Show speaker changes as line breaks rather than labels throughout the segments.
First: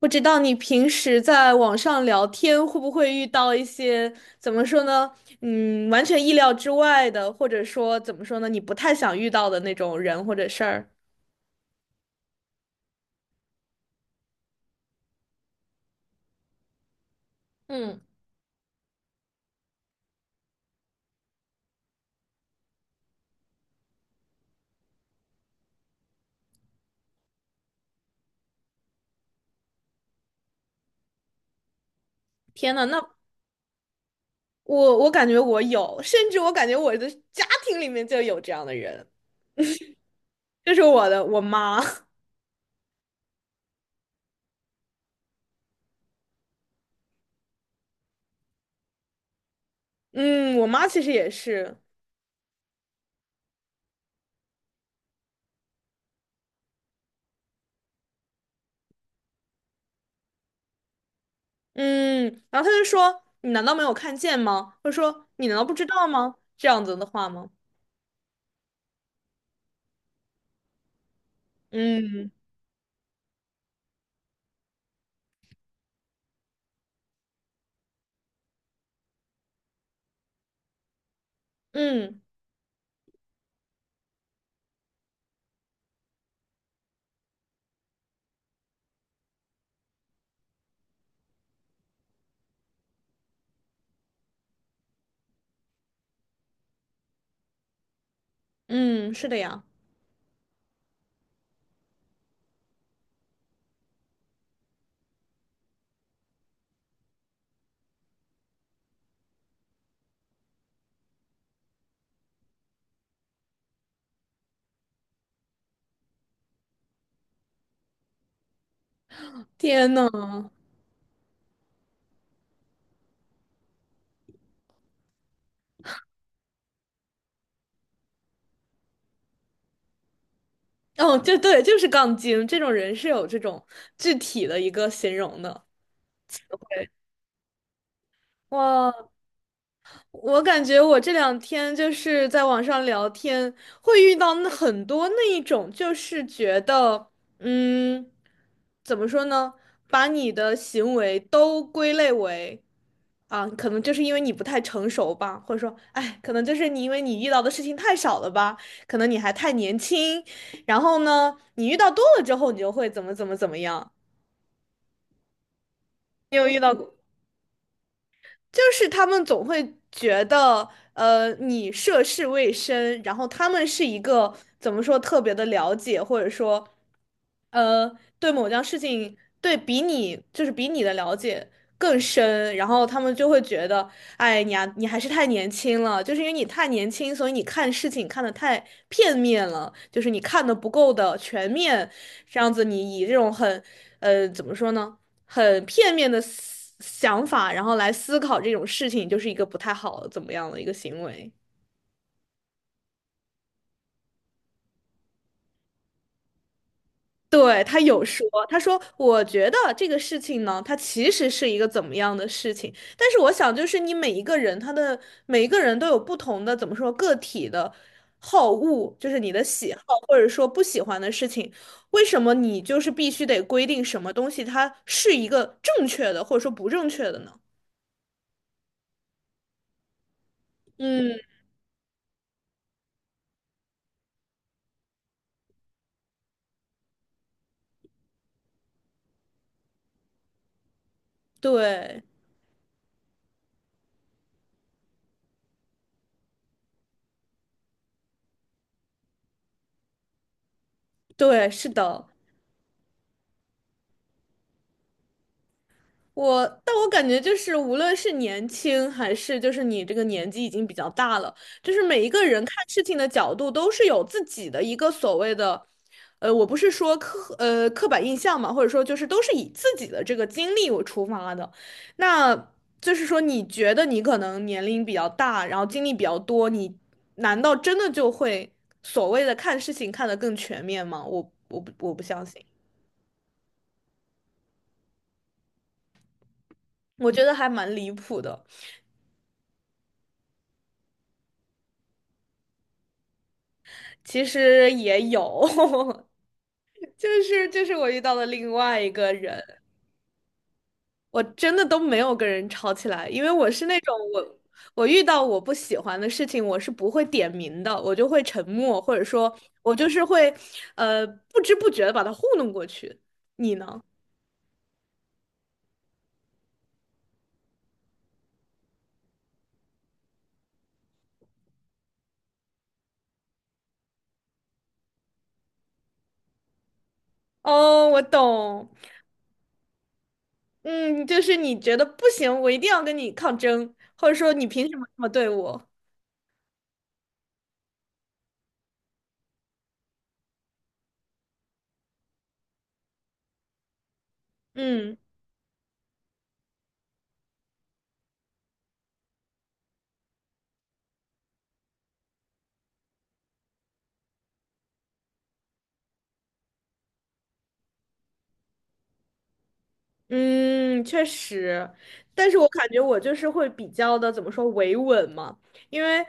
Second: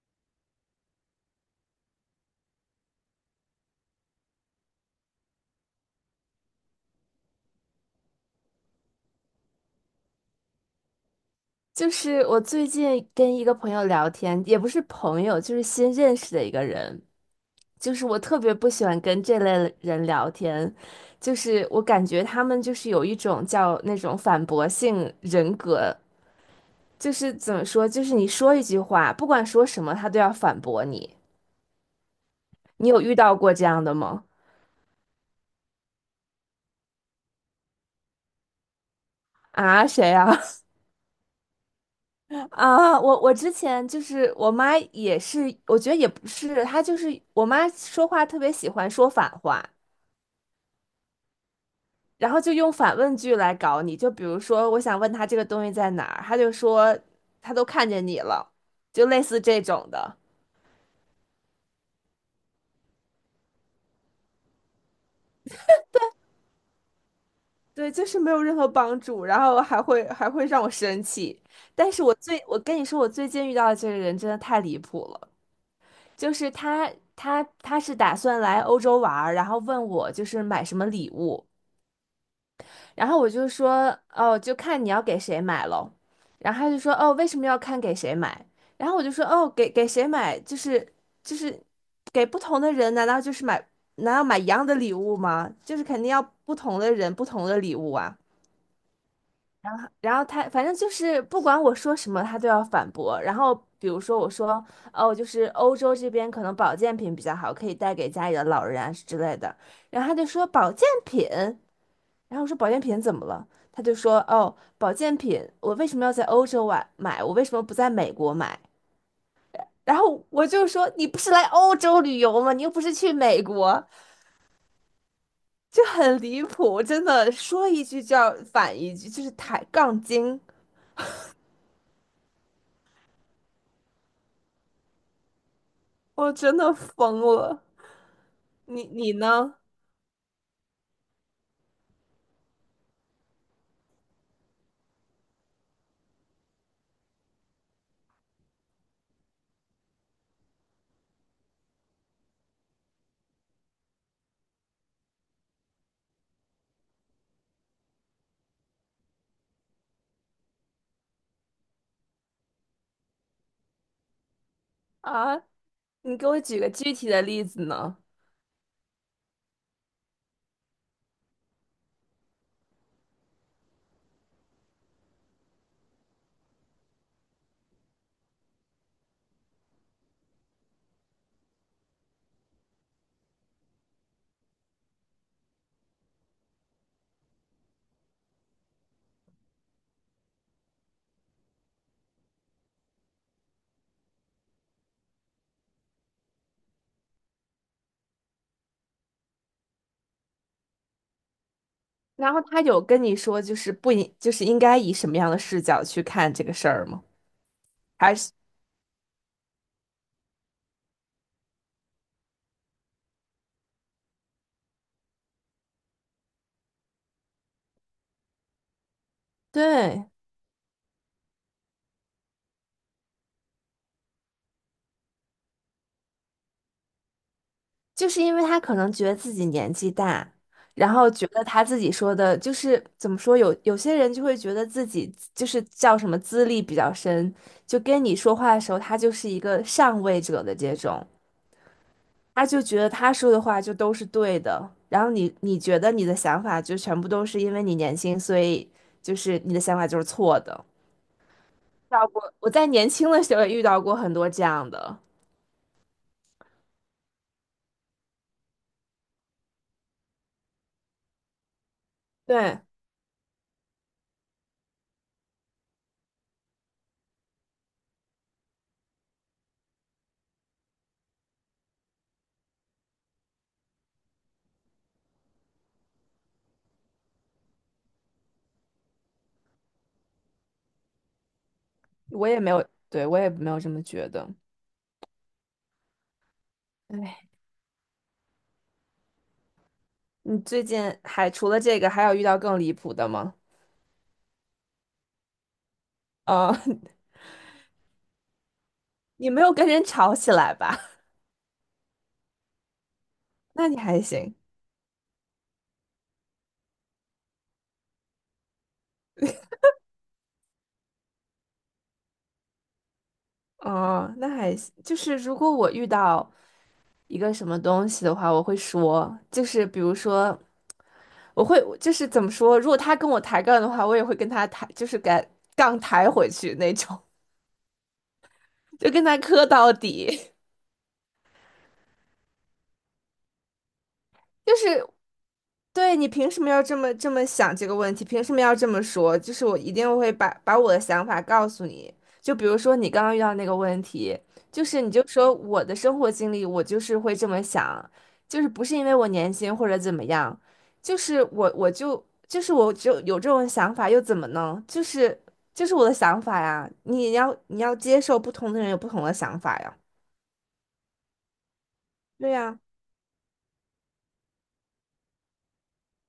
不知道你平时在网上聊天会不会遇到一些，怎么说呢？完全意料之外的，或者说怎么说呢？你不太想遇到的那种人或者事儿。
就是我最近跟一个朋友聊天，也不是朋友，就是新认识的一个人。就
嗯。
是我特别不喜欢跟这类人聊天，就是我感觉他们就是有一种叫那种反驳性人格，就是怎么说，就是你说一句话，不管说什么，他都要反驳你。
天呐，
你有
那
遇到过这样的吗？
我感觉我有，甚至我感觉我的家庭里面就有这样的人，
啊，谁啊？
就是我妈。
啊，我之前就是我妈也是，我觉得也不是，她就是我妈说话特别喜欢说反话。
嗯，我妈其实也是。
然后就用反问句来搞你，就比如说，我想问他这个东西在哪儿，他就说他都看见你了，就类似这种的。
嗯，然后她就说：“你难道没有看见吗？”或者说：“你难道不知道吗？”这样子的话吗？
对，就是没有任何帮助，然后还会让我生气。但是我
嗯
最，我跟你说，我最近遇到的这个人真的太离谱了，就是他他是打算来欧洲玩儿然后问我就是买什么礼物，
嗯
然后我就说，哦，就看你要给谁买喽。然后他就说，哦，为什么要看给谁买？然后我就说，哦，给谁买，就是给不同的人，难道就是买，难道买一样的礼物吗？就是肯定要不同的人，不同的礼物啊。
嗯，是的呀。
然后他反正就是不管我说什么，他都要反驳。然后比如说我说，哦，就是欧洲这边可能保健品比较好，可以带给家里的老人啊之类的。然后他就说保健品。然后我说保健品怎么了？他就说哦，保健品我为什么要在欧洲买？我为什么不在美国买？
天
然
呐。
后我就说你不是来欧洲旅游吗？你又不是去美国，就很离谱，真的说一句就要反一句，就是抬杠精，
哦，就对，就是杠精这种人是有这种具体的一个形容的。
我真的
对。
疯了。你
哇。
你呢？
我感觉我这两天就是在网上聊天，会遇到那很多那一种，就是觉得，嗯，怎么说呢，把你的行为都归类为，啊，可能就是因为你不太成熟吧，或者说，哎，可能就是你因为你遇到的事情太少了吧，可能你还太年轻，然后呢，你遇到多了之后，你就会怎么怎么怎么样。
啊，你给
你
我
有遇
举个
到
具
过？
体的例子呢？
就是他们总会觉得，你涉世未深，然后他们是一个怎么说特别的了解，或者说，对某件事情，对比你就是比你的了解更深，然后他们就会觉得，哎，你啊，你还是太年轻了，就是因为你太年轻，所以你看事情看得太片面了，就是你看的不够的全面，这样子你以这种很，怎么说呢？很片面的思想法，然后来思考这种事情，就是一个不太好怎么样的一个行为。
然后他有跟你说就是不应就是应该以什么样的视角去看这个事儿吗？
对，他有
还
说，
是
他说我觉得这个事情呢，它其实是一个怎么样的事情，但是我想就是你每一个人，他的每一个人都有不同的怎么说个体的好恶，就是你的喜好
对。
或者说不喜欢的事情，为什么你就是必须得规定什么东西它是一个正确的或者说不正确的呢？
就是因为他可能觉得自己年纪大，然后
嗯，
觉得他自己说的，就是怎么说，有些人就会觉得自己就是叫什么资历比较深，就跟你说话的时候，他就是一个上位者的这种，
对
他就觉得他说的话就都是对的，然后你觉得你的想法就全部都是因为你年轻，所以就是你的想法就是错的。
对，是
遇到
的。
过，我在年轻的时候也遇到过很多这样的，
但我感觉就是，无论是年轻还是就是你这个年纪已经比较大了，就是每一个人看
对，
事情的角度都是有自己的一个所谓的，呃，我不是说刻板印象嘛，或者说就是都是以自己的这个经历为出发的，那就是说你觉得你可能年龄比较大，然后经历比较多，你难道真的就会所谓的看事情看得更全面吗？我不相
我也
信，
没有，对，我也没有这么觉得。
我觉
唉
得还蛮离谱的。
你最近还除了这个，还有遇到更离谱的吗？
其实也有，
哦，
就是我遇到了另外一个
你没
人，
有跟人吵起来吧？
我真的都没有跟人吵起来，因为我 是
那你
那种
还行。
我遇到我不喜欢的事情，我是不会点名的，我就会沉默，或者说我就是会不知不觉的把他糊弄过去。你呢？
哦，那还行。就是如果我遇到一个什么东西的话，我会说，就是比如说，我会就是怎么说，如果他跟我抬杠的话，我也会跟他抬，就是敢杠抬回去那种，
哦，我懂。
就跟他磕到底。
嗯，就是你觉得不行，我一定要跟你抗争，或者说你
就
凭什么
是
这么对我？
对你凭什么要这么想这个问题？凭什么要这么说？就是我一定会把我的想法告诉你。就比如说你刚刚遇到那个问题，就是你
嗯。
就说我的生活经历，我就是会这么想，就是不是因为我年轻或者怎么样，就是我就有这种想法又怎么呢？就是我的想法呀，你要接受不同的人有不同的想法呀。
嗯，确实，但
对
是我
呀，
感觉我就是会比较的怎么说维稳嘛，因为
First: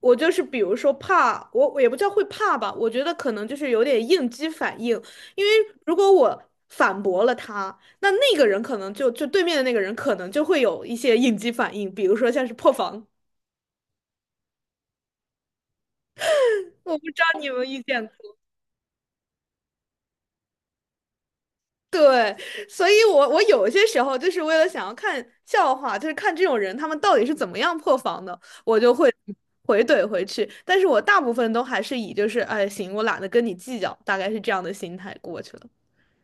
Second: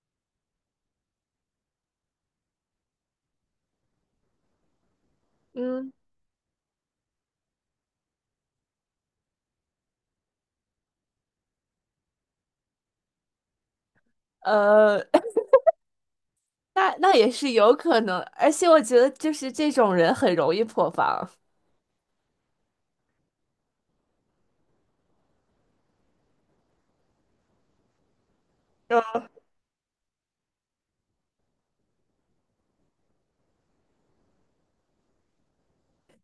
我就是比如说怕，我也不叫会怕吧，我觉得可能就是有点应激反应，因为
嗯。
如果我反驳了他，那个人可能就对面的那个人可能就会有一些应激反应，比如说像是破防，
呃。那
我不
那
知
也
道你
是
有没有
有
遇
可
见
能，
过。
而且我觉得就是这种人很容易破防。
对，所以我有些时候就是为了想要看笑话，就是看这种人他们到底是怎么样破防的，我就会
嗯
回怼回去。但是我大部分都还是以就是哎行，我懒得跟你计较，大概是这样的心态过去了。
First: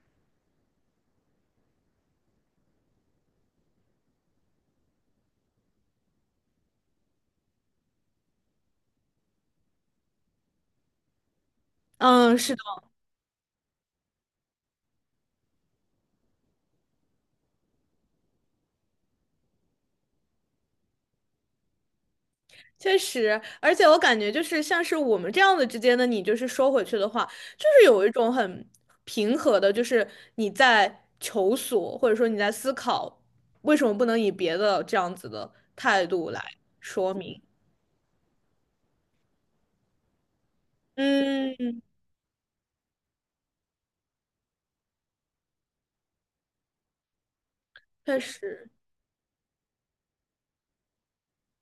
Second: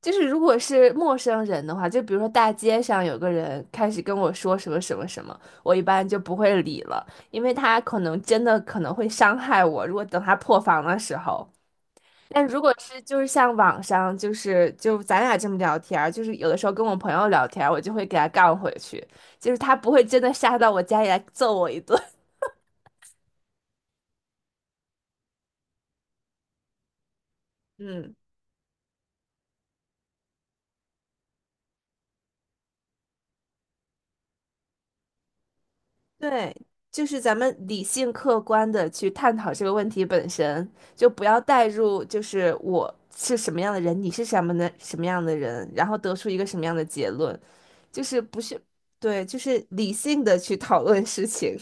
就是如果是陌生人的话，就比如说大街上有个人开始跟我说什么什么什么，我一般就不会理了，因为他可能真的可能会伤害我。如果等他破防的时候，
嗯，
但
是
如
的，
果是就是像网上就是就咱俩这么聊天儿，就是有的时候跟我朋友聊天儿，我就会给他杠回去，就是他不会真的杀到我家里来揍我一顿。
确实，而且我感觉就是像是我们这样子之间的你，就是说回去的话，就 是有一
嗯。
种很平和的，就是你在求索，或者说你在思考为什么不能以别的这样子的态度来
对，就
说
是咱
明。
们理性客观的去探讨这个问题本身，就不要带
嗯，
入，就是我是什么样的人，你是什么的什么样的人，然后得出一个什么样的结论，就
确
是不是，
实。
对，就是理性的去讨论事情，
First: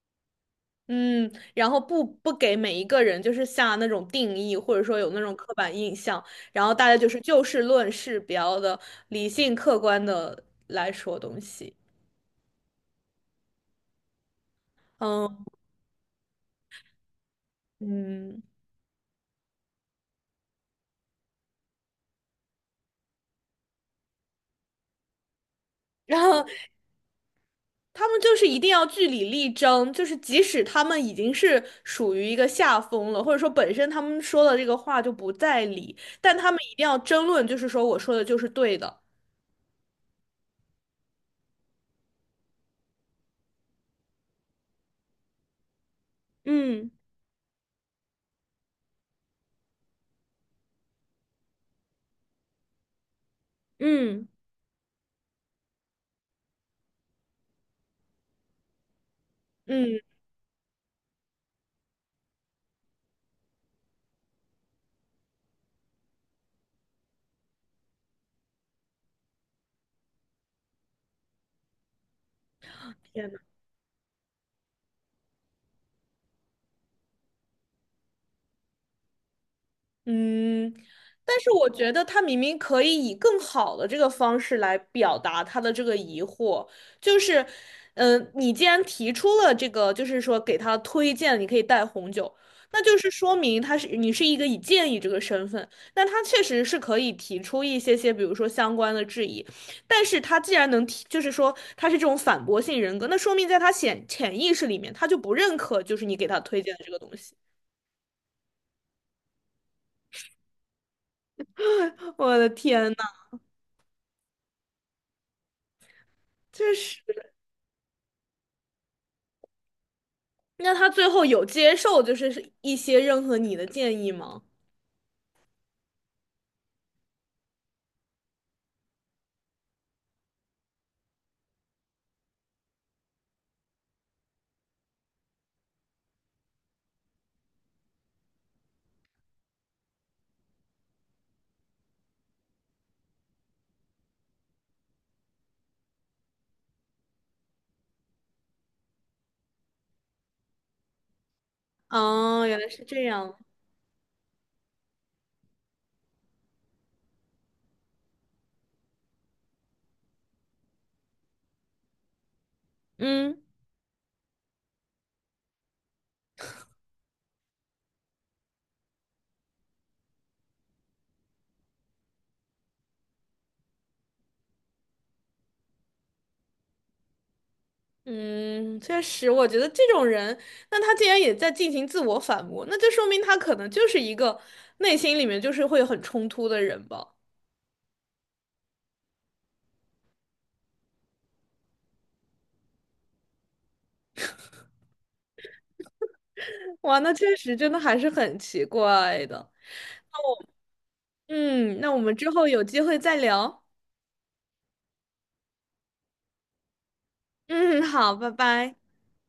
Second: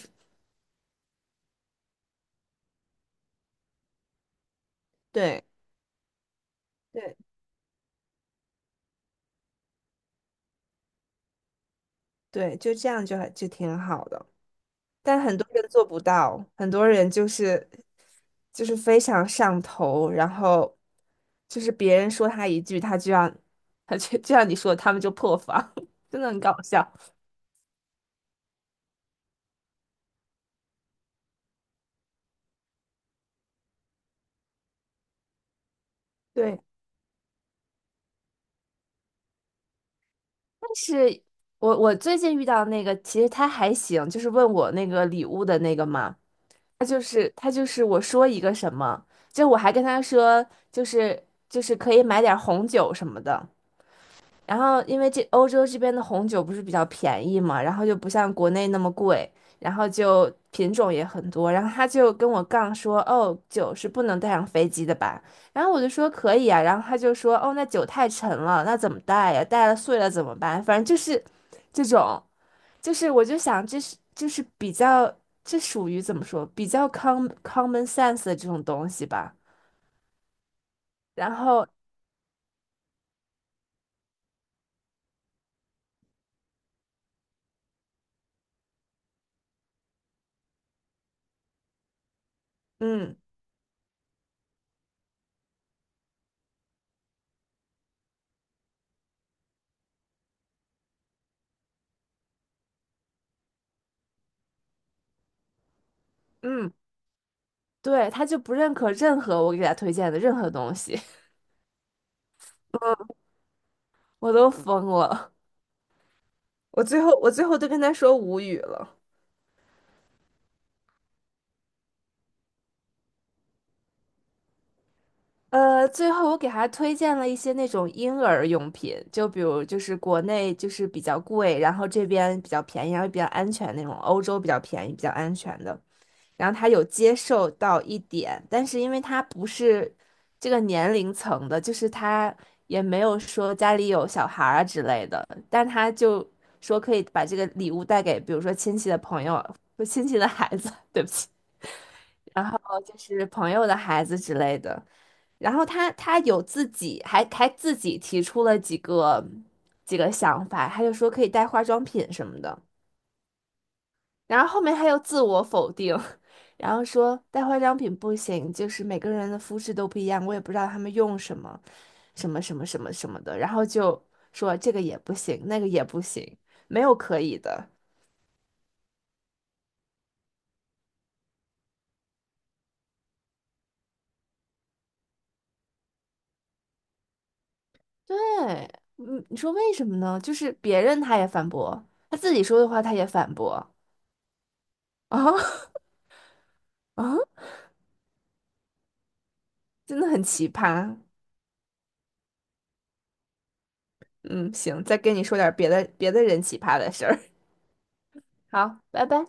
嗯，然后不给每一个人就是下那种定义，或者说有 那种
对
刻板印象，然后大家就
对
是就事论事，比较的理性客观的来说东西。
对，就这样就还就挺好的。但很
嗯
多人做不到，很多人就是
嗯。
就是非常上头，然后就是别人说他一句，他就让 他就就像你说的，他们就破防，
然
真的很
后
搞笑。
他们就是一定要据理力争，就是即使他们已经是属于一个下风了，或者说本身他们说的这个话就不在理，但他们
对，
一定要争论，就是说我说的就是对的。
但是我最近遇到那个，其实他还行，就是问我那个礼物的那个嘛，他
嗯
就是他就是我说一个什么，就我还跟他说，就是可以买点儿红酒什么的，
嗯。
然后因为这欧洲这边的红酒不是比较便宜嘛，然后就不像国内那么贵，然后
嗯。
就品种也很多，然后他就跟我杠说，哦，酒是不能带上飞机的吧？然后我就说可以啊，然后他就说，哦，那酒太沉了，那怎么带呀？带了碎了怎么办？反正就是这种，就是我就
天。
想这是就是比较这属于怎么说，比较 common sense 的这种东西吧。
嗯，
然
但是
后
我觉得他明明可以以更好的这个方式来表达他的这个疑惑，就是，你既然提出了这个，就是说给他推荐你可以带红酒，那就是
嗯
说明他是你是一个以建议这个身份，那他确实是可以提出一些，比如说相关的质疑，但是他既然能提，就是说他是这种反驳性人格，那说明在他潜意识里面他就不认可，就是你给他推
嗯。
荐的这个东西。
对，他就不认可任何我给他推荐的任何东西，
我的天呐，
我都疯了。
确
我最后
是。
我最后都跟他说无语了。
那他最后有接受就是一些任何你的建议吗？
呃，最后我给他推荐了一些那种婴儿用品，就比如就是国内就是比较贵，然后这边比较便宜，然后比较安全那种，欧洲比较便宜、比较安全的。然后他有接受到一点，但是因为他不是这个年龄层的，就是他也没有说家里有小孩儿啊之类的，但他就说可以把这个礼物带给，比如说亲戚的朋友、不亲戚的孩子，对不起，然
哦，原来
后
是
就
这
是
样。
朋友的孩子之类的。然后他有自己还自己提出了几个想法，他就说可以带化妆品什么的。
嗯
然后后面他又自我否定，然后说带化妆品不行，就是每个人的肤质都不一样，我也不知道他们用什么什么什么的，然后就说这个也不行，那个也不行，没有可以的。
嗯，确实，我觉得这种人，那他既然也在进行自我反驳，那就说明他可能就是一个内心里面就是会很冲突的人吧。
对，嗯，你说为什么呢？就是别人他也反驳，他自己说的话他也反驳啊
哇，那
啊，
确实真的还是很奇怪的。
真的很奇葩。
嗯，那我们之后有机会再聊。
嗯，行，再跟你说点别的人奇葩的事儿。
嗯，好，拜拜。
好，拜拜。